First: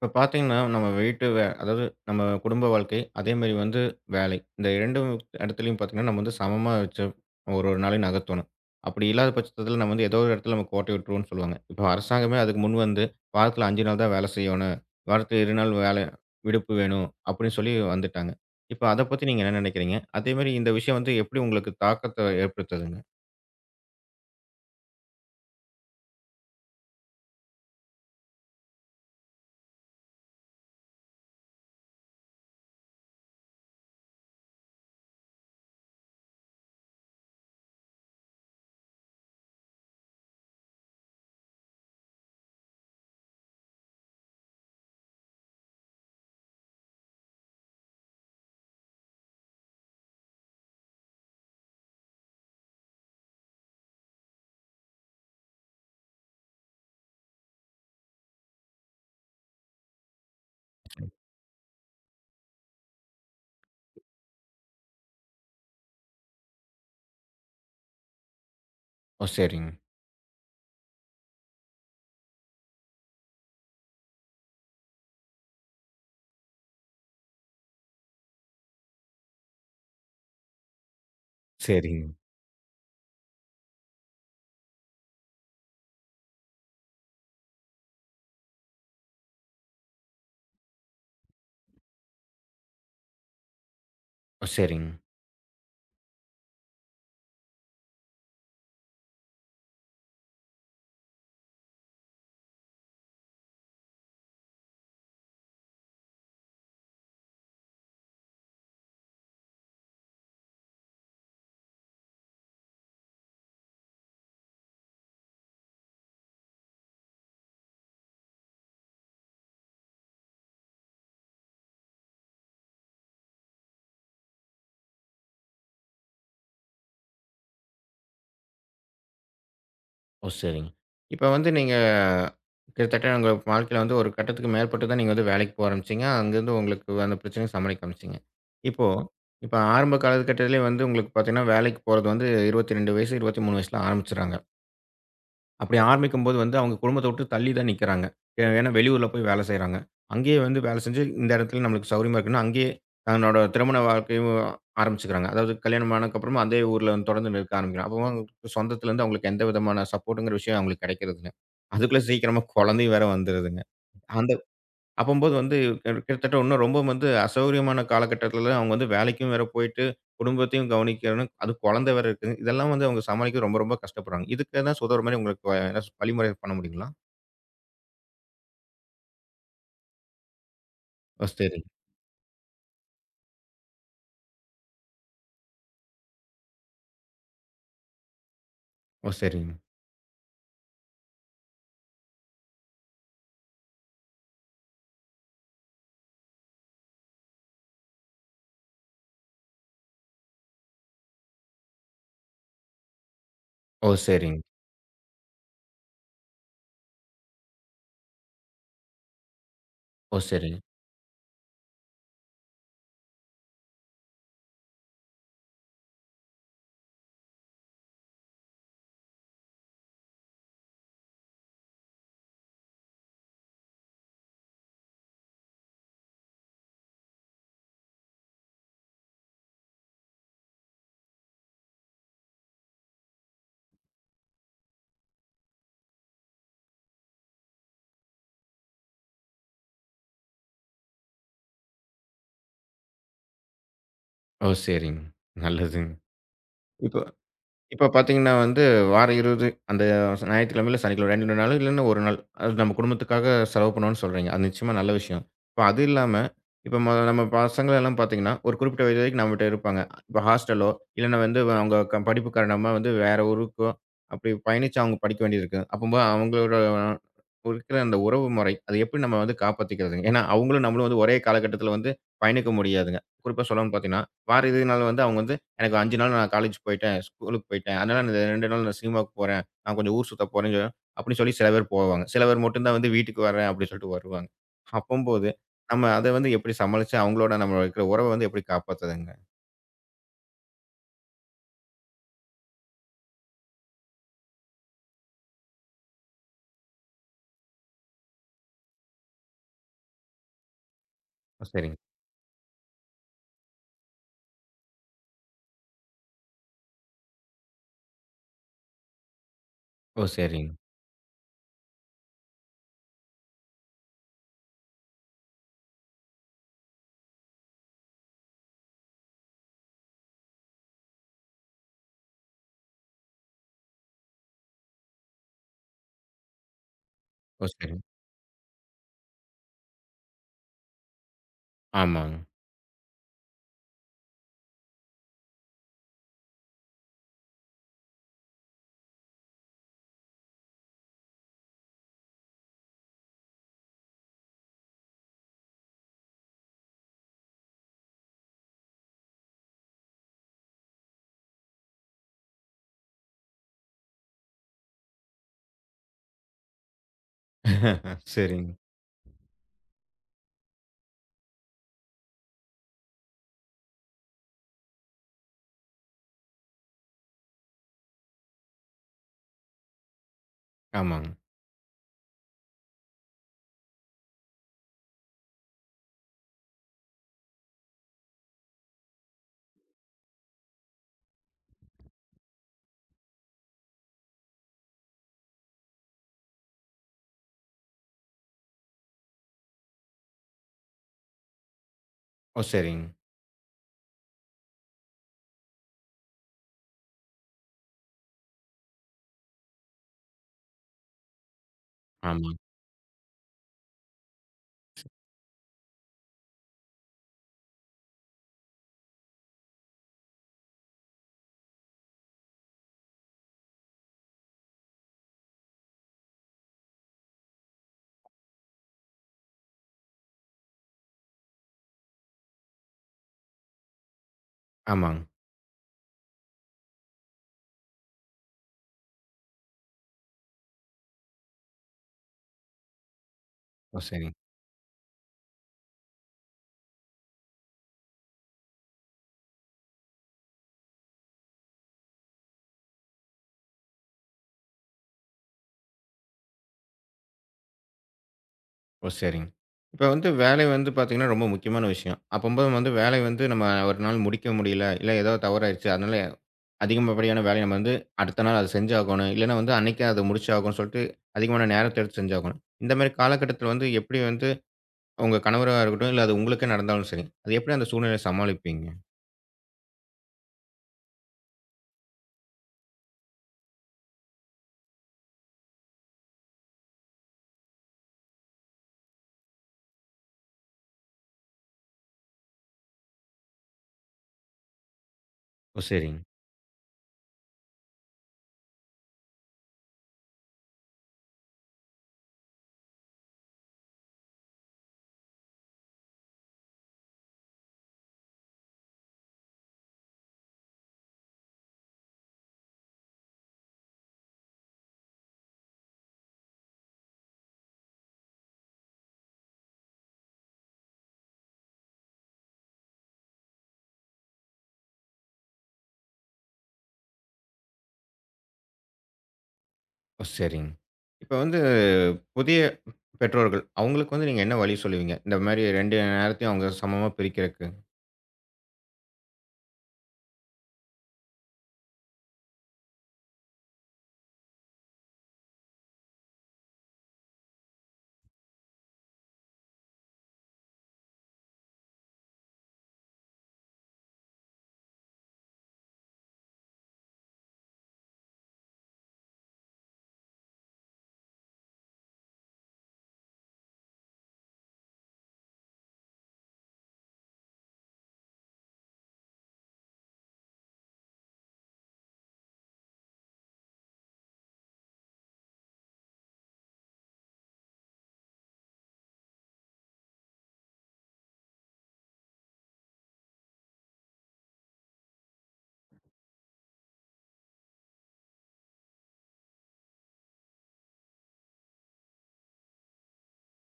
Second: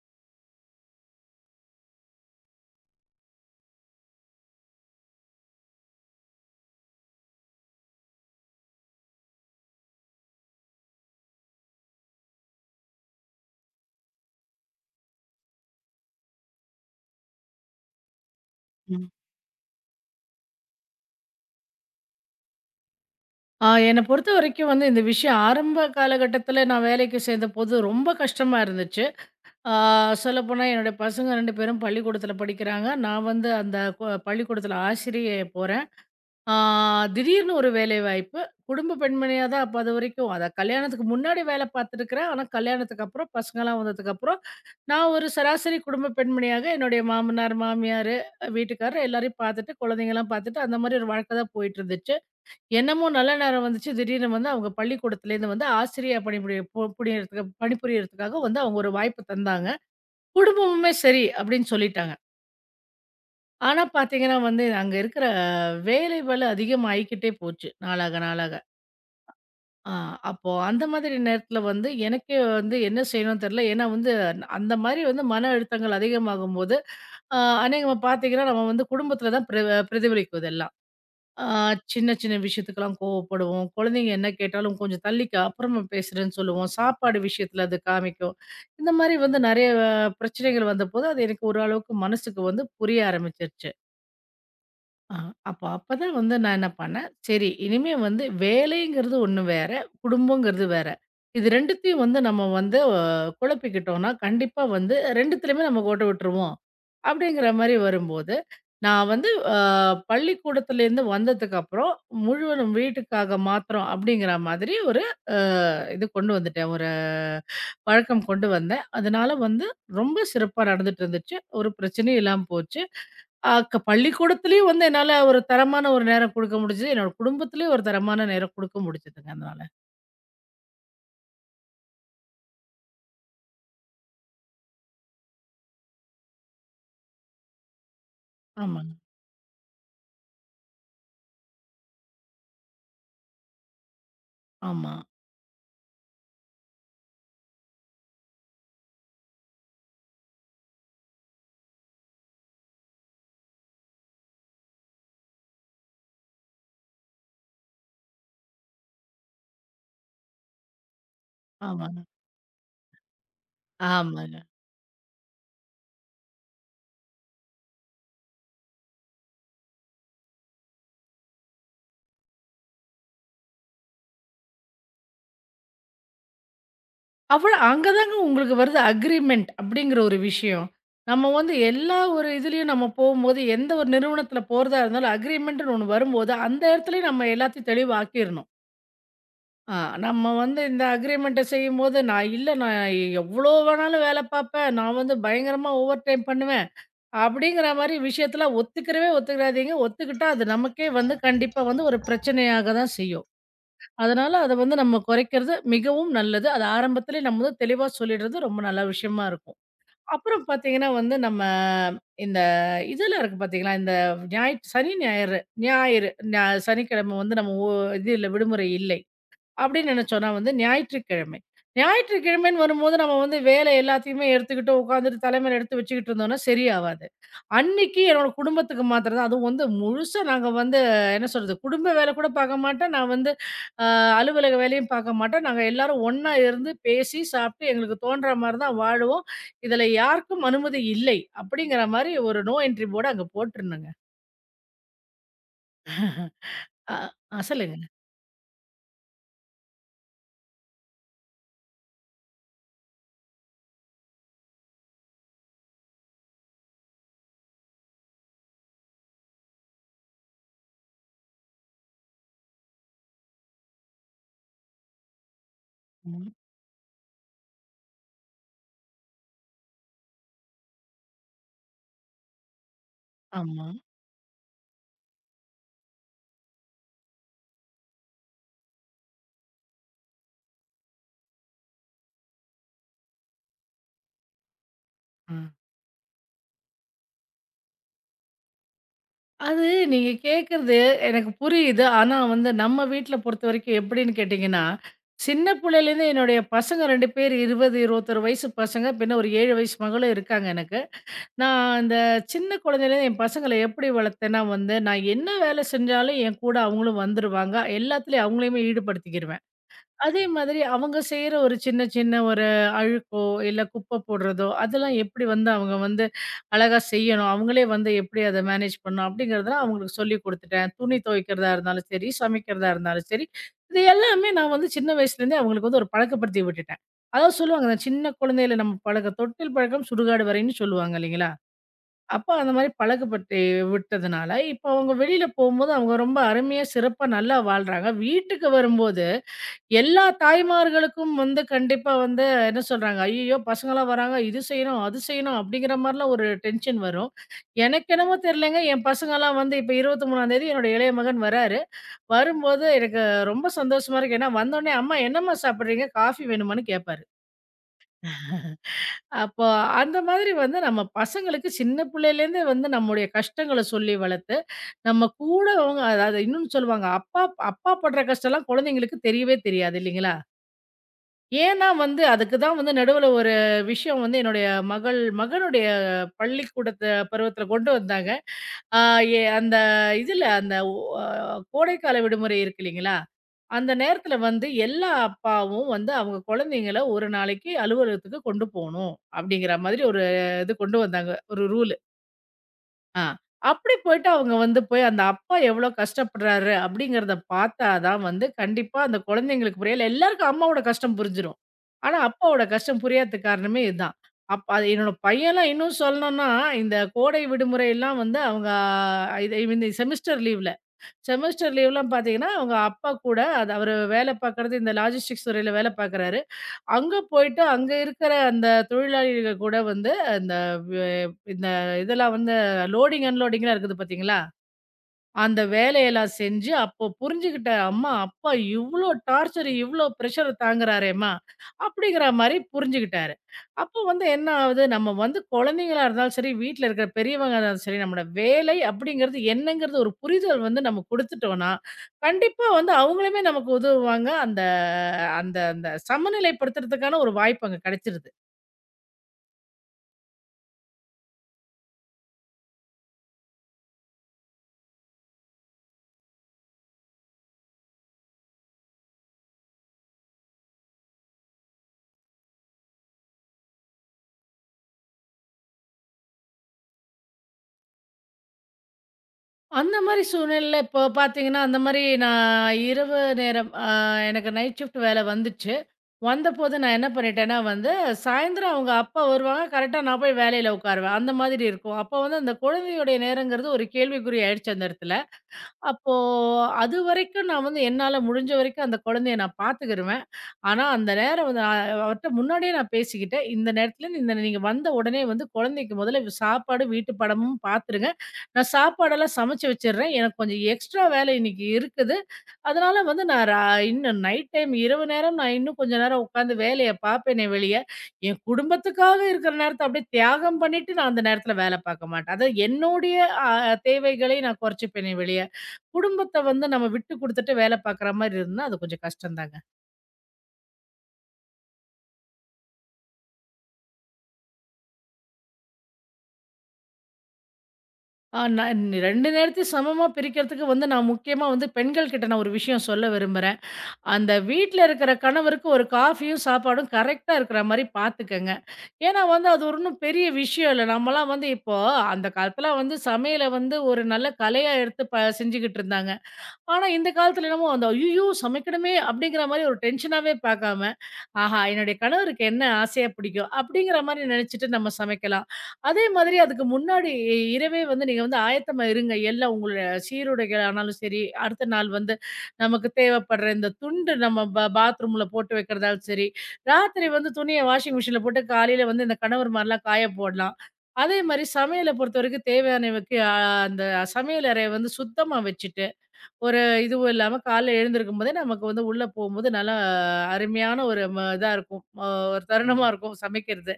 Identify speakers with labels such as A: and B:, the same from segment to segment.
A: இப்ப பார்த்தீங்கன்னா, நம்ம வெயிட்டு வே அதாவது நம்ம குடும்ப வாழ்க்கை, அதேமாரி வந்து வேலை. இந்த 2 இடத்துலயும் பார்த்தீங்கன்னா, நம்ம வந்து சமமா வச்சு ஒரு ஒரு நாளையும் நகர்த்தணும். அப்படி இல்லாத பட்சத்தில நம்ம வந்து ஏதோ ஒரு இடத்துல நம்ம கோட்டை விட்டுருவோம்ன்னு சொல்லுவாங்க. இப்ப அரசாங்கமே அதுக்கு முன் வந்து, வாரத்தில 5 நாள் தான் வேலை செய்யணும். வாரத்தில 2 நாள் வேலை விடுப்பு வேணும் அப்படின்னு சொல்லி வந்துட்டாங்க. இப்ப அத
B: ம்.
A: பத்தி நீங்க என்ன நினைக்கிறீங்க? அதேமாரி இந்த விஷயம் வந்து எப்படி உங்களுக்கு தாக்கத்த ஏற்படுத்துதுங்க?
B: ஆ என்ன பொறுத்தவரைக்கும் இந்த விஷயம் ஆரம்ப காலகட்டத்தில நான் வேலைக்கு சேர்ந்தபோது ரொம்ப கஷ்டமா இருந்துச்சு. ஆ சொல்லப்போனா என்னுடைய பசங்க 2 பேரும் பள்ளிக்கூடத்தில படிக்கிறாங்க. நான் அந்த பள்ளிக்கூடத்தில ஆசிரியை போறேன். ஆ திடீர்னு ஒரு வேலைவாய்ப்பு. குடும்ப பெண்மணியா தான் அப்ப அதுவரைக்கும் அதான் கல்யாணத்துக்கு முன்னாடி வேலை பார்த்துருக்கிறேன். ஆனா கல்யாணத்துக்கு அப்புறம் பசங்கலாம் வந்ததுக்கப்புறம், நான் ஒரு சராசரி குடும்ப பெண்மணியாக என்னுடைய மாமனார், மாமியாரு, வீட்டுக்காரர் எல்லாரையும் பார்த்துட்டு, குழந்தைங்கலாம் பார்த்துட்டு அந்த மாரி ஒரு வாழ்க்கை தான் போயிட்டுருந்துச்சு. என்னமோ நல்ல நேரம் வந்துச்சு. திடீர்னு அவங்க பள்ளிக்கூடத்துலேருந்து ஆசிரியா பணிபுரிய பு புரியறதுக்கு பணிபுரியறதுக்காக அவங்க ஒரு வாய்ப்பு தந்தாங்க. குடும்பமுமே சரி அப்படின்னு சொல்லிட்டாங்க. ஆனா பார்த்தீங்கன்னா, அங்க இருக்கிற வேலை பளு அதிகமாயிக்கிட்டே போச்சு. நாளாக நாளாக.
A: ஓ! சரிங்க.
B: ஆ அப்போ அந்த மாதிரி நேரத்தில எனக்கே என்ன செய்யணும்னு தெரியல. ஏன்னா அந்த மாரி மன அழுத்தங்கள் அதிகமாகும்போது, அ அநேகமா பார்த்தீங்கன்னா, நம்ம குடும்பத்தில தான் பிரதிபலிக்கும் இதெல்லாம். ஆ
A: சரிங்க.
B: சின்ன, சின்ன விஷயத்துக்கெல்லாம் கோவப்படுவோம். குழந்தைங்க என்ன கேட்டாலும் கொஞ்சம் தள்ளிக்க, அப்புறமா பேசுறேன்னு சொல்லுவோம். சாப்பாடு விஷயத்துல அது காமிக்கும். இந்த மாரி நெறைய பிரச்சனைகள் வந்தபோது, அது எனக்கு ஓரளவுக்கு மனசுக்கு புரிய ஆரம்பிச்சிருச்சு.
A: ஓ! சரிங்க.
B: ஆ, அப்ப அப்பதான் நான் என்ன பண்ணேன், சரி இனிமே வேலைங்கிறது ஒண்ணு வேற, குடும்பங்கிறது வேற. இது 2த்தையும் நம்ம வந்து அ குழப்பிக்கிட்டோம்னா, கண்டிப்பா 2த்துலயுமே நம்ம கோட்ட விட்டுருவோம். அப்படிங்கிற மாரி வரும்போது, நான் வந்து அ பள்ளிக்கூடத்துலேருந்து வந்ததுக்கப்புறம், முழுவதும் வீட்டுக்காக மாத்திரம் அப்படிங்கிற மாதிரி ஒரு அ இது கொண்டு வந்துட்டேன். ஒரு பழக்கம் கொண்டு வந்தேன். அதனால ரொம்ப சிறப்பா நடந்துட்டு இருந்துச்சு. ஒரு பிரச்சனையும் இல்லாம போச்சு. அ க பள்ளிக்கூடத்திலயும் என்னால ஒரு தரமான ஒரு நேரம் குடுக்க முடிஞ்சது. என்னோட குடும்பத்திலயும் ஒரு தரமான நேரம் குடுக்க முடிஞ்சதுங்க அதனால.
A: ஓ! சரிங்க. இப்ப வந்து நீங்க கிட்டத்தட்ட உங்க வாழ்க்கையில வந்து ஒரு கட்டத்துக்கு மேற்பட்டு தான் நீங்க வந்து வேலைக்கு போக ஆரம்பிச்சீங்க. அங்கருந்து உங்களுக்கு அந்த பிரச்சனைய சமாளிக்க ஆரம்பிச்சீங்க. இப்போ
B: ஆமாங்க.
A: இப்ப ஆரம்ப காலகட்டத்திலே வந்து உங்களுக்கு பார்த்தீங்கன்னா, வேலைக்கு போறது வந்து 22 வயசு, 23 வயசுல ஆரம்பிச்சுடுறாங்க.
B: ஆமா.
A: அப்படி ஆரம்பிக்கும்போது வந்து அவங்க குடும்பத்த விட்டு தள்ளி தான் நிக்கிறாங்க. ஏன்னா வெளியூர்ல போய் வேலை செய்றாங்க. அங்கேயே வந்து வேலை செஞ்சு இந்த இடத்துல நம்மளுக்கு சௌகரியமா இருக்குன்னு அங்கேயே தன்னோட திருமண வாழ்க்கையும் ஆரம்பிச்சுக்கிறாங்க. அதாவது கல்யாணம் ஆனதுக்கப்புறமும் அதே ஊர்ல வந்து தொடர்ந்து இருக்க ஆரம்பிக்கிறாங்க. அப்போ அவங்களுக்கு சொந்தத்திலேருந்து அவங்களுக்கு எந்த விதமான சப்போர்ட்ங்கிற விஷயம் அவங்களுக்கு கிடைக்கிறதில்ல.
B: ஆமாங்க.
A: அதுக்குள்ள சீக்கிரமா குழந்தையும் வேற வந்துருதுங்க. அந்த
B: ஆமாங்க.
A: அப்பம்போது வந்து கிட்டத்தட்ட இன்னும் ரொம்ப வந்து அசௌகரியமான காலகட்டத்தில அவங்க வந்து வேலைக்கும் வேற போயிட்டு, குடும்பத்தையும் கவனிக்கணும். அதுவும் குழந்தை வேற இருக்கு. இதெல்லாம் வந்து அவங்க சமாளிக்க ரொம்ப, ரொம்ப கஷ்டப்படுறாங்க. இதுக்கு எதனா உதவுற மாரி உங்களுக்கு ஏதாச்சும் வழிமுறை பண்ண முடியுங்களா?
B: அவ்வள அங்க தாங்க உங்களுக்கு வருது அக்ரிமெண்ட் அப்படிங்கிற ஒரு விஷயம்.
A: ஓ!
B: நம்ம
A: சரிங்க.
B: எல்லா ஒரு இதுலயும் நம்ம போம்போது, எந்த ஒரு நிறுவனத்தில போறதா இருந்தாலும் அக்ரிமெண்ட்ன்னு ஒண்ணு வரும்போது, அந்த இடத்துலயும் நம்ம எல்லாத்தையும் தெளிவாக்கிரணும்.
A: ஓ! சரிங்க.
B: ஆ நம்ம இந்த அக்ரிமெண்ட்ட செய்யும்போது, நான் எவ்வளோ வேணாலும் வேல பார்ப்பேன். நான் பயங்கரமா ஓவர் டைம் பண்ணுவேன். அப்படிங்கிற மாரி விஷயத்துல ஒத்துக்கிறவே ஒத்துக்கிறாதீங்க. ஒத்துக்கிட்டா அது நமக்கே கண்டிப்பா ஒரு பிரச்சனையாக தான் செய்யும்.
A: ஓ!
B: அதனால
A: சரிங்க.
B: அத நம்ம குறைக்கிறது மிகவும் நல்லது. அது ஆரம்பத்திலே நம்ம தெளிவா சொல்லிடுறது ரொம்ப நல்ல விஷயமா இருக்கும்.
A: ஓ!
B: அப்புறம்
A: சரிங்க.
B: பார்த்தீங்கன்னா நம்ம இந்த இதெல்லாம் இருக்கு பார்த்தீங்களா, இந்த ஞாயிற் சனி, ஞாயிறு ஞாயிறு ஞா சனிக்கிழமை நம்ம இது இல்ல விடுமுறை இல்லை. அப்படின்னு நினைச்சோம். நான் ஞாயிற்றுக்கிழமை. ஞாயிற்றுக்கிழமைன்னு வரும்போது நம்ம வேலை எல்லாத்தையுமே எடுத்துக்கிட்டு உட்காந்துட்டு தலைமையில எடுத்து வச்சுக்கிட்டு இருந்தோம்னா சரியாவாது. அன்னைக்கு என்னோட குடும்பத்துக்கு மாத்திரம் தான் அதுவும் முழுசா நாங்க என்ன சொல்றது, குடும்ப வேலை கூட பார்க்க மாட்டேன். நான் வந்து அ அலுவலக வேலையும் பார்க்க மாட்டேன். நாங்க எல்லாரும் ஒண்ணா இருந்து பேசி, சாப்பிட்டு எங்களுக்கு தோன்ற மாரி தான் வாழுவோம். இதுல யாருக்கும் அனுமதி இல்லை. அப்படிங்கிற மாரி ஒரு நோ என்ட்ரி போர்டு அங்க போட்டிருந்தோங்க.
A: ஓ! சரிங்க. நல்லதுங்க.
B: அ,
A: இப்போ
B: அ சொல்லுங்க.
A: இப்ப பார்த்தீங்கன்னா வந்து, வார 20 அந்த ஞாயிற்றுக்கிழமையில சனிக்கிழமை 2 நாள் இல்லன்னா 1 நாள். அது நம்ம குடும்பத்துக்காக செலவு பண்ணுவோம்ன்னு சொல்றீங்க. அது நிச்சயமா நல்ல விஷயம். இப்ப அது இல்லாம, இப்ப நம்ம பசங்கள எல்லாம் பார்த்தீங்கன்னா, ஒரு குறிப்பிட்ட வயது வரைக்கும் நம்மட்ட இருப்பாங்க. இப்ப ஹாஸ்டலோ, இல்லன்னா வந்து அவங்க படிப்பு காரணமா வந்து வேற ஊருக்கோ, அப்படி பயணிச்சு அவங்க படிக்க வேண்டியது இருக்கு. அப்பம்போது
B: ம்.
A: அவங்களோட இருக்கிற அந்த உறவு முறை, அதை எப்படி நம்ம வந்து காப்பாத்திக்கிறதுங்க? ஏன்னா, அவங்களும் நம்மளும் வந்து ஒரே காலகட்டத்தில வந்து பயணிக்க முடியாதுங்க. குறிப்பா
B: ஆமா.
A: சொல்லணும்னு பார்த்தீங்கன்னா, வார இறுதி நாள் வந்து அவங்க வந்து எனக்கு 5 நாள் நான் காலேஜ் போயிட்டேன், ஸ்கூலுக்கு போயிட்டேன். அதனால அந்த 2 நாள் நான் சினிமாவுக்கு போறேன். நான் கொஞ்சம் ஊர் சுத்த போறேன்னு அப்படின்னு சொல்லி சில பேர் போவாங்க. சில பேர் மட்டும் தான் வந்து வீட்டுக்கு வரேன் அப்படின்னு சொல்லிட்டு வருவாங்க. அப்பம்போது
B: ஆ.
A: நம்ம அத வந்து எப்படி சமாளிச்சு அவங்களோட நம்ம இருக்கிற உறவ வந்து எப்படி காப்பாத்துறதுங்க?
B: அது நீங்க கேட்கறது எனக்கு புரியுது. ஆனா நம்ம வீட்ல பொறுத்தவரைக்கும் எப்படின்னு கேட்டீங்கன்னா, சின்ன புள்ளையிலேருந்து என்னுடைய பசங்க 2 பேர் 20, 21 வயசு பசங்க. பின்ன ஒரு 7 வயசு மகளும் இருக்காங்க எனக்கு.
A: ஓ!
B: நான்
A: சரிங்க.
B: அந்த சின்ன குழந்தையிலேருந்து என் பசங்கள எப்படி வளர்த்தேன்னா, நான் என்ன வேலை செஞ்சாலும் என் கூட அவங்களும் வந்துருவாங்க. எல்லாத்துலயும் அவங்களையுமே ஈடுபடுத்திக்கிருவேன்.
A: ஓ!
B: அதே
A: சரிங்க.
B: மாதிரி அவங்க செய்ற ஒரு சின்ன சின்ன ஒரு அழுக்கோ, இல்ல குப்பை போடுறதோ, அதெல்லாம் எப்படி அவங்க அழகா செய்யணும். அவங்களே எப்படி அத மேனேஜ் பண்ணணும் அப்படிங்கிறதெல்லாம் அவங்களுக்கு சொல்லிக் குடுத்துட்டேன். துணி துவைக்கிறதா இருந்தாலும் சரி, சமைக்கிறதா இருந்தாலும் சரி, இது எல்லாமே நான் சின்ன வயசுலேருந்தே அவங்களுக்கு ஒரு பழக்கப்படுத்தி விட்டுட்டேன். அதாவது
A: ஓ!
B: சொல்லுவாங்க, அந்த
A: சரிங்க.
B: சின்ன குழந்தையில நம்ம பழக்கம் தொட்டில் பழக்கம் சுடுகாடு வரைன்னு சொல்லுவாங்க இல்லைங்களா?
A: ஆமாங்க.
B: அப்ப அந்த மாரி பழக்கப்படுத்தி விட்டதுனால, இப்ப அவங்க வெளியில போகும்போது அவங்க ரொம்ப அருமையா, சிறப்பா நல்லா வாழ்றாங்க. வீட்டுக்கு வரும்போது எல்லா தாய்மார்களுக்கும் கண்டிப்பா என்ன சொல்றாங்க, "ஐயய்யோ! பசங்கலாம் வராங்க. இது செய்யணும், அது செய்யணும்." அப்படிங்கிற மாரிலாம் ஒரு டென்ஷன் வரும். எனக்கு என்னமோ தெரியலங்க, என் பசங்கலாம் இப்ப 23ஆந்தேதி என்னோட இளைய மகன் வராரு. வரும்போது எனக்கு ரொம்ப சந்தோஷமா இருக்கு. ஏன்னா, வந்தோனே, "அம்மா என்னம்மா சாப்பிடுறீங்க? காஃபி வேணுமான்னு?" கேட்பாரு.
A: சரிங்க.
B: அப்போ அந்த மாதிரி நம்ம பசங்களுக்கு சின்ன பிள்ளையிலேருந்தே நம்முடைய கஷ்டங்கள சொல்லி வளர்த்து, நம்ம கூட அவங்க அதாவது இன்னொன்னு சொல்லுவாங்க, அப்பா அப்பா படுற கஷ்டம்லாம் குழந்தைங்களுக்கு தெரியவே தெரியாது இல்லைங்களா?
A: ஆமாங்க.
B: ஏன்னா அதுக்கு தான் நடுவுல ஒரு விஷயம் என்னுடைய மகனுடைய பள்ளிக்கூடத்து பருவத்துல கொண்டு வந்தாங்க. ஆ எ அந்த இதுல அந்த ஒ அ கோடைக்கால விடுமுறை இருக்கு இல்லைங்களா? அந்த நேரத்துல எல்லா அப்பாவும் அவங்க குழந்தைங்கள ஒரு நாளைக்கு அலுவலகத்துக்கு கொண்டு போணும். அப்படிங்கிற மாதிரி ஒரு இது கொண்டு வந்தாங்க. ஒரு ரூல்.
A: ஓ! சரிங்க.
B: ஆ. அப்படி போயிட்டு அவங்க போய் அந்த அப்பா எவ்வளோ கஷ்டப்படுறாரு அப்படிங்கிறத பார்த்தா தான் கண்டிப்பா அந்த குழந்தைங்களுக்கு புரியல. எல்லாருக்கும் அம்மாவோட கஷ்டம் புரிஞ்சிரும். ஆனா
A: ஆமாங்க.
B: அப்பாவோட கஷ்டம் புரியாததுக்கு காரணமே இதுதான். அப்ப அது என்னோட பையன்லாம் இன்னும் சொல்லணும்னா, இந்த கோடை விடுமுறையெல்லாம் அவங்க ஆ, இது இந்த செமஸ்டர் லீவ்லாம் பார்த்தீங்கன்னா, அவங்க அப்பா கூட அது அவரு வேலை பார்க்குறது இந்த லாஜிஸ்டிக்ஸ் துறையில வேலை பார்க்குறாரு. அங்க போயிட்டு அங்க இருக்கிற அந்த தொழிலாளிகள் கூட அந்த வ இந்த இதெல்லாம் வந்து லோடிங், அன்லோடிங்லாம் இருக்குது பார்த்தீங்களா?
A: ஆமாங்க.
B: அந்த வேலையெல்லாம் செஞ்சு, அப்போ புரிஞ்சுகிட்டேன். அம்மா, அப்பா இவ்ளோ டார்ச்சர், இவ்ளோ பிரஷர தாங்குறாரேம்மா! அப்படிங்கிற மாரி புரிஞ்சுகிட்டாரு. அப்போ
A: ஓ! சரிங்க.
B: என்ன ஆகுது, நம்ம குழந்தைங்களா இருந்தாலும் சரி, வீட்ல இருக்கிற பெரியவங்களா இருந்தாலும் சரி, நம்மோட வேலை அப்படிங்கிறது என்னங்கிறது ஒரு புரிதல் நம்ம குடுத்துட்டோம்ன்னா, கண்டிப்பா அவங்களுமே நமக்கு உதவுவாங்க. அந்த அந்த அந்த சமநிலைப்படுத்துறதுக்கான ஒரு வாய்ப்பு அங்க கிடைச்சிருது.
A: ஓ! சரிங்க. இப்ப வந்து வேலை வந்து பார்த்தீங்கன்னா, ரொம்ப முக்கியமான விஷயம். அப்பம்போது வந்து வேலை வந்து நம்ம ஒரு நாள் முடிக்க முடியல, இல்ல ஏதோ தவறாயிருச்சு. அதனால அதிகப்படியான வேலைய நம்ம வந்து அடுத்த நாள் அத செஞ்சாகணும். இல்லன்னா வந்து அன்னைக்கே அத முடிச்சாகணும்னு சொல்லிட்டு, அதிகமான நேரத்த எடுத்து செஞ்சாகணும். இந்த மாரி காலகட்டத்தில வந்து எப்படி வந்து உங்க கணவரா இருக்கட்டும், இல்ல அது உங்களுக்கே நடந்தாலும் சரி, அது எப்படி அந்த சூழ்நிலைய சமாளிப்பீங்க?
B: அந்த மாரி சூழ்நிலையில இப்போ பார்த்தீங்கன்னா, அந்த மாரி நான் இரவு நேரம் எனக்கு நைட் ஷிஃப்ட் வேல வந்துச்சு. வந்தபோது நான் என்ன பண்ணிட்டேன்னா, சாயந்தரம் அவங்க அப்பா வருவாங்க. கரெக்ட்டா நான் போய் வேலையில உட்காருவேன். அந்த மாதிரி இருக்கும். அப்போ அந்த குழந்தையுடைய நேரங்கிறது ஒரு கேள்விக்குறி ஆயிடுச்சு அந்த இடத்துல.
A: ஓ!
B: அப்போ
A: சரிங்க.
B: அதுவரைக்கும் நான் என்னால முடிஞ்ச வரைக்கும் அந்த குழந்தைய நான் பார்த்துக்கிருவேன். ஆனா, அந்த நேரம் நான் அவர்ட்ட முன்னாடியே நான் பேசிக்கிட்டேன். இந்த நேரத்துல இருந்து இந்த நீங்க வந்த உடனே குழந்தைக்கு முதல்ல சாப்பாடு, வீட்டு படமும் பார்த்துருங்க. நான் சாப்பாடெல்லாம் சமைச்சு வச்சுடுறேன். எனக்கு கொஞ்சம் எக்ஸ்ட்ரா வேலை இன்னைக்கு இருக்குது. அதனால நான் ரா இன்னும் நைட் டைம் இரவு நேரம் நான் இன்னும் கொஞ்ச நேரம் உட்காந்து வேலைய பார்ப்பேனே வெளிய. என் குடும்பத்துக்காக இருக்கிற நேரத்த அப்படியே தியாகம் பண்ணிட்டு நான் அந்த நேரத்துல வேல பார்க்க மாட்டேன். அதாவது என்னுடைய அ தேவைகளை நான் குறைச்சுப்பேனே வெளிய. குடும்பத்த நம்ம விட்டு குடுத்துட்டு வேலை பார்க்குற மாரி இருந்தா, அது கொஞ்சம் கஷ்டம்தாங்க.
A: ஓ! சரிங்க. இப்ப வந்து புதிய பெற்றோர்கள், அவங்களுக்கு வந்து நீங்க என்ன வழி சொல்லுவீங்க? இந்த மாரி 2 நேரத்தையும் அவங்க சமமா பிரிக்கிறக்கு.
B: ஆ நான் 2 நேரத்தையும் சமமா பிரிக்கிறதுக்கு நான் முக்கியமா பெண்கள் கிட்ட நான் ஒரு விஷயம் சொல்ல விரும்புறேன். அந்த வீட்ல இருக்கிற கணவருக்கு ஒரு காஃபியும், சாப்பாடும் கரெக்ட்டா இருக்கிற மாரி பார்த்துக்கங்க. ஏன்னா அது ஒரு ஒண்ணும் பெரிய விஷயம் இல்ல. நம்மலாம் இப்போ அந்த காலத்துல சமையல ஒரு நல்ல கலையா எடுத்து செஞ்சுகிட்டு இருந்தாங்க. ஆனா, இந்த காலத்துல என்னமோ அந்த "ஐய்யயோ! சமைக்கணுமே!" அப்படிங்கிற மாரி ஒரு டென்ஷனாவே பார்க்காம, "ஆஹா! என்னுடைய கணவருக்கு என்ன ஆசையா பிடிக்கும்?" அப்படிங்கிற மாரி நெனச்சுட்டு நம்ம சமைக்கலாம். அதே மாதிரி அதுக்கு முன்னாடி இரவே நீங்க ஆயத்தமா இருங்க. எல்லாம் உங்களுடைய சீருடைகள் ஆனாலும் சரி, அடுத்த நாள் நமக்கு தேவைப்படுற இந்த துண்டு நம்ம பாத்ரூம்ல போட்டு வைக்கிறதாலும் சரி, ராத்திரி துணிய வாஷிங் மிஷின்ல போட்டு காலையில இந்த கணவர்மார்லாம் காய போடலாம். அதே மாரி சமையல பொறுத்தவரைக்கும் தேவையானவைக்கு அந்த சமையல் அறைய சுத்தமா வச்சுட்டு ஒரு இதுவும் இல்லாம காலைல எழுந்திருக்கும்போதே நமக்கு உள்ள போகும்போது நல்லா அருமையான ஒரு இதா இருக்கும். ஒரு தருணமா இருக்கும் சமைக்கிறது.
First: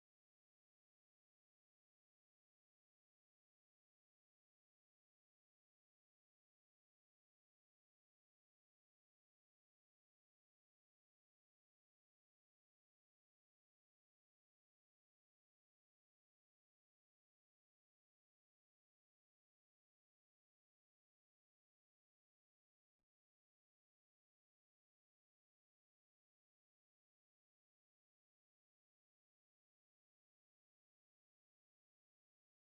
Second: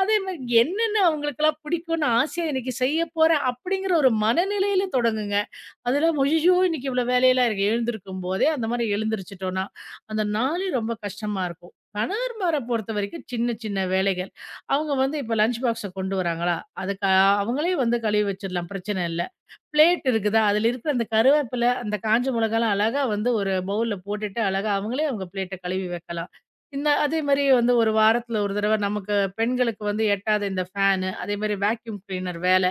B: அதே மாரி என்னென்ன அவங்களுக்கெல்லாம் பிடிக்கும்னு ஆசையா இன்னைக்கு செய்ய போறேன் அப்படிங்கிற ஒரு மனநிலையில தொடங்குங்க. அதெல்லாம் "அய்யய்யோ! இன்னைக்கு இவ்வளோ வேலையெல்லாம் இருக்கு." எழுந்திருக்கும் போதே அந்த மாரி எழுந்திரிச்சுட்டோம்னா, அந்த நாளே ரொம்ப கஷ்டமா இருக்கும். கணவர்மார பொறுத்தவரைக்கும் சின்ன சின்ன வேலைகள். அவங்க இப்ப லஞ்ச் பாக்ஸ கொண்டு வராங்களா, அதுக்கு அவங்களே கழுவி வச்சிடலாம் பிரச்சனை இல்ல. பிளேட் இருக்குதா, அதில இருக்கிற அந்த கருவேப்பில, அந்த காஞ்ச மிளகாலாம் அழகா ஒரு பவுல்ல போட்டுட்டு அழகா அவங்களே அவங்க பிளேட்ட கழுவி வைக்கலாம். அதே மாரி ஒரு வாரத்துல ஒரு தடவ நமக்கு பெண்களுக்கு எட்டாத இந்த ஃபேனு, அதே மாரி வேக்யூம் கிளீனர் வேல,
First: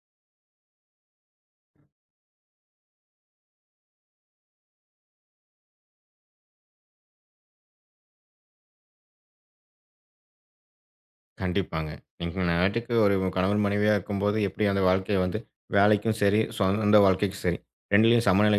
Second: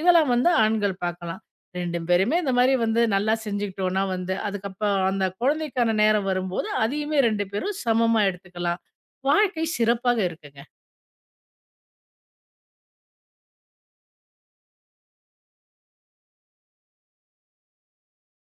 B: இதெல்லாம் ஆண்கள் பார்க்கலாம். 2 பேருமே இந்த மாரி நல்லா செஞ்சுக்கிட்டோம்னா, அதுக்கப்புறம் அந்த குழந்தைக்கான நேரம் வரும்போது, அதையுமே 2 பேரும் சமமா எடுத்துக்கலாம். வாழ்க்கை சிறப்பாக இருக்குங்க.
A: கண்டிப்பாங்க. நீங்க நாட்டுக்கு ஒரு கணவன் மனைவியா இருக்கும்போது, எப்படி அந்த வாழ்க்கைய வந்து வேலைக்கும் சரி, சொந்த வாழ்க்கைக்கும் சரி, 2லயும் சமநிலை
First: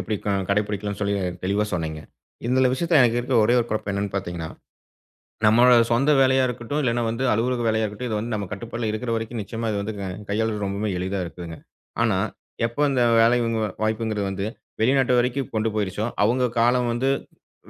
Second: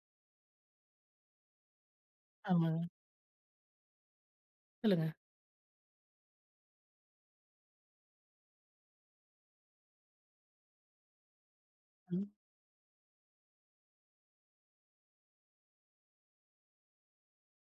A: எப்படி கடைபிடிக்கலாம்னு சொல்லி தெளிவா சொன்னீங்க. இந்த
B: ஆமாங்க.
A: விஷயத்துல எனக்கு இருக்க ஒரே ஒரு குழப்பம் என்னன்னு பார்த்தீங்கன்னா,
B: சொல்லுங்க.
A: நம்மளோட சொந்த வேலையா இருக்கட்டும், இல்லன்னா வந்து அலுவலக வேலையா இருக்கட்டும், இது வந்து நம்ம கட்டுப்பாட்ல இருக்கிற வரைக்கும் நிச்சயமா இது வந்து கையாளுறது ரொம்பவுமே எளிதா இருக்குதுங்க. ஆனா,
B: ம்.
A: எப்போ இந்த வேலை வாய்ப்புங்கிறது வந்து வெளிநாட்டு வரைக்கும் கொண்டு போயிருச்சோ, அவங்க காலம் வந்து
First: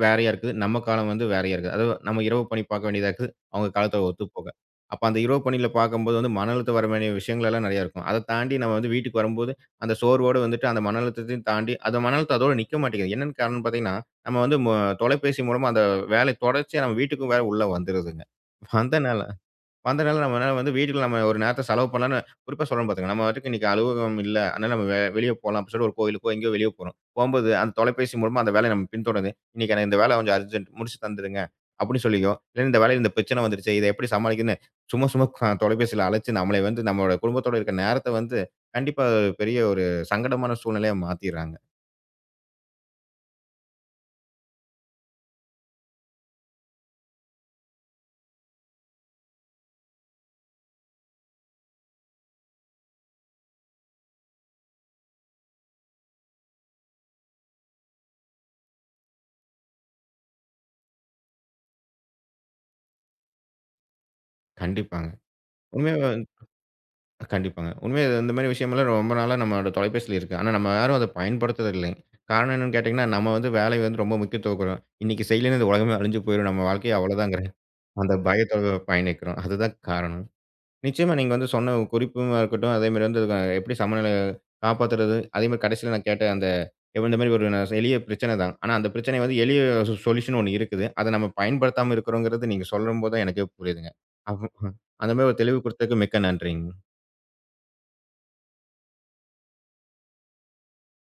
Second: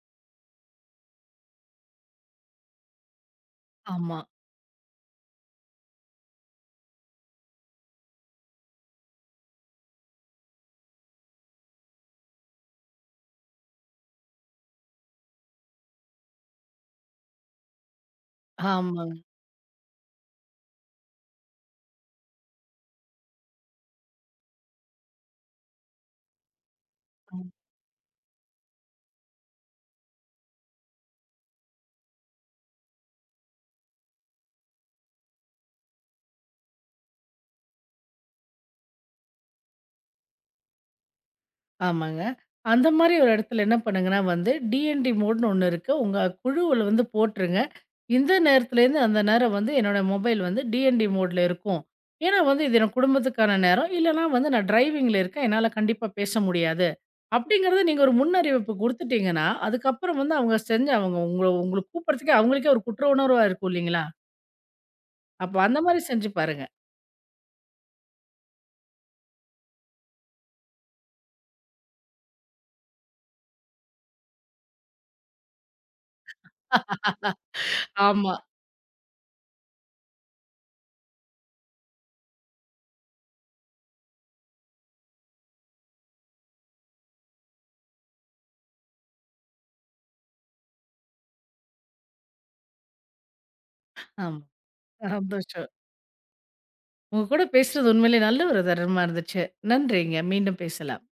A: வேறையா இருக்குது. நம்ம காலம் வந்து வேறையா இருக்குது. அதுவும் நம்ம இரவு பணி பார்க்க வேண்டியதா இருக்குது. அவங்க காலத்தோட
B: ஆமா.
A: ஒத்துப்போக. அப்ப அந்த இரவு பணியில பார்க்கும்போது வந்து மன அழுத்தம் வர வேண்டிய விஷயங்கள் எல்லாம் நெறையா இருக்கும். அத தாண்டி நம்ம வந்து வீட்டுக்கு வரும்போது, அந்த சோர்வோட வந்துட்டு அந்த மன அழுத்தத்தையும் தாண்டி அந்த மன அழுத்தம் அதோட நிக்க மாட்டேங்குது. என்னன்னு காரணம் பார்த்தீங்கன்னா, நம்ம வந்து தொலைபேசி மூலமா அந்த வேலை தொடர்ச்சியா நம்ம வீட்டுக்கும் வேற உள்ள வந்துருதுங்க.
B: ஆமாங்க.
A: வந்தனால வந்தனால நம்மனால வந்து வீட்டுக்கு நம்ம ஒரு நேரத்த செலவு பண்ணலான்னு குறிப்பா சொல்றேன் பாத்துக்கங்க. நம்ம பாட்டுக்கு இன்னைக்கு அலுவலகம் இல்ல. அதனால நம்ம வெளிய போலாம் அப்படி சொல்லி ஒரு கோயிலுக்கோ, எங்கேயோ வெளிய போறோம். போம்போது அந்த தொலைபேசி மூலமா அந்த வேலைய நம்ம பின்தொடருது. இன்னைக்கு எனக்கு இந்த வேலை கொஞ்சம் அர்ஜென்ட் முடிச்சு தந்துருங்க. அப்படின்னு சொல்லியோ, இல்ல இந்த வேலையில இந்த பிரச்சனை வந்துருச்சு. இத எப்படி சமாளிக்கன்னு சும்மா சும்மா தொலைபேசியில அழைச்சு நம்மள வந்து நம்மளோட குடும்பத்தோட இருக்க நேரத்த வந்து கண்டிப்பா ஒரு பெரிய ஒரு சங்கடமான சூழ்நிலையா மாத்திர்றாங்க.
B: ஆமாங்க. அந்த மாரி ஒரு இடத்துல என்ன பண்ணுங்கன்னா, டிஎன்டி மோடுன்னு ஒண்ணு இருக்கு. உங்க குழுவுல போட்டுருங்க. இந்த நேரத்துலேருந்து அந்த நேரம் என்னோட மொபைல் டிஎன்டி மோடுல இருக்கும். ஏன்னா இது என் குடும்பத்துக்கான நேரம். இல்லன்னா நான் டிரைவிங்ல இருக்கேன். என்னால கண்டிப்பா பேச முடியாது. அப்படிங்கிறத நீங்க ஒரு முன்னறிவிப்பு குடுத்துட்டீங்கன்னா, அதுக்கப்புறம் அவங்க செஞ்சு அவங்க உங்கள உங்கள கூப்பிடுறதுக்கே அவங்களுக்கே ஒரு குற்ற உணர்வா இருக்கும் இல்லைங்களா?
A: கண்டிப்பாங்க.
B: அப்ப அந்த மாரி
A: உண்மையாவே
B: செஞ்சு பாருங்க.
A: கண்டிப்பாங்க. உண்மையா இந்த மாரி விஷயமெல்லாம் ரொம்ப நாளா நம்மளோட தொலைபேசியில இருக்கு. ஆனா, நம்ம யாரும் அத பயன்படுத்துறது இல்லை. காரணம் என்னன்னு கேட்டீங்கன்னா, நம்ம வந்து வேலைய வந்து ரொம்ப முக்கியத்துவம் குடுக்கிறோம். இன்னைக்கு செய்யலைன்னா இந்த உலகமே அழிஞ்சு போயிரும். நம்ம வாழ்க்கை அவ்வளோதாங்கிற அந்த
B: ஆமா,
A: பயத்தோட பயணிக்கிறோம். அதுதான் காரணம். நிச்சயமா நீங்க வந்து சொன்ன குறிப்புமா இருக்கட்டும், அதே மாரி வந்து எப்படி சமநிலை காப்பாத்துறது, அதே மாரி கடைசியில நான் கேட்ட அந்த இந்த மாரி ஒரு நான் எளிய பிரச்சனை தான். ஆனா, அந்த பிரச்சனை வந்து எளிய சொல்யூஷன் ஒண்ணு இருக்குது. அத நம்ம பயன்படுத்தாம இருக்கிறோங்கிறது நீங்க சொல்லும்போது தான் எனக்கே புரியுதுங்க.
B: ஆமா.
A: அப்ப அந்த மாரி ஒரு தெளிவு
B: சந்தோஷம்.
A: குடுத்ததுக்கு மிக்க நன்றிங்க.
B: உங்க கூட பேசுறது உண்மையிலேயே நல்ல ஒரு தருணமா இருந்துச்சு. நன்றிங்க. மீண்டும் பேசலாம்.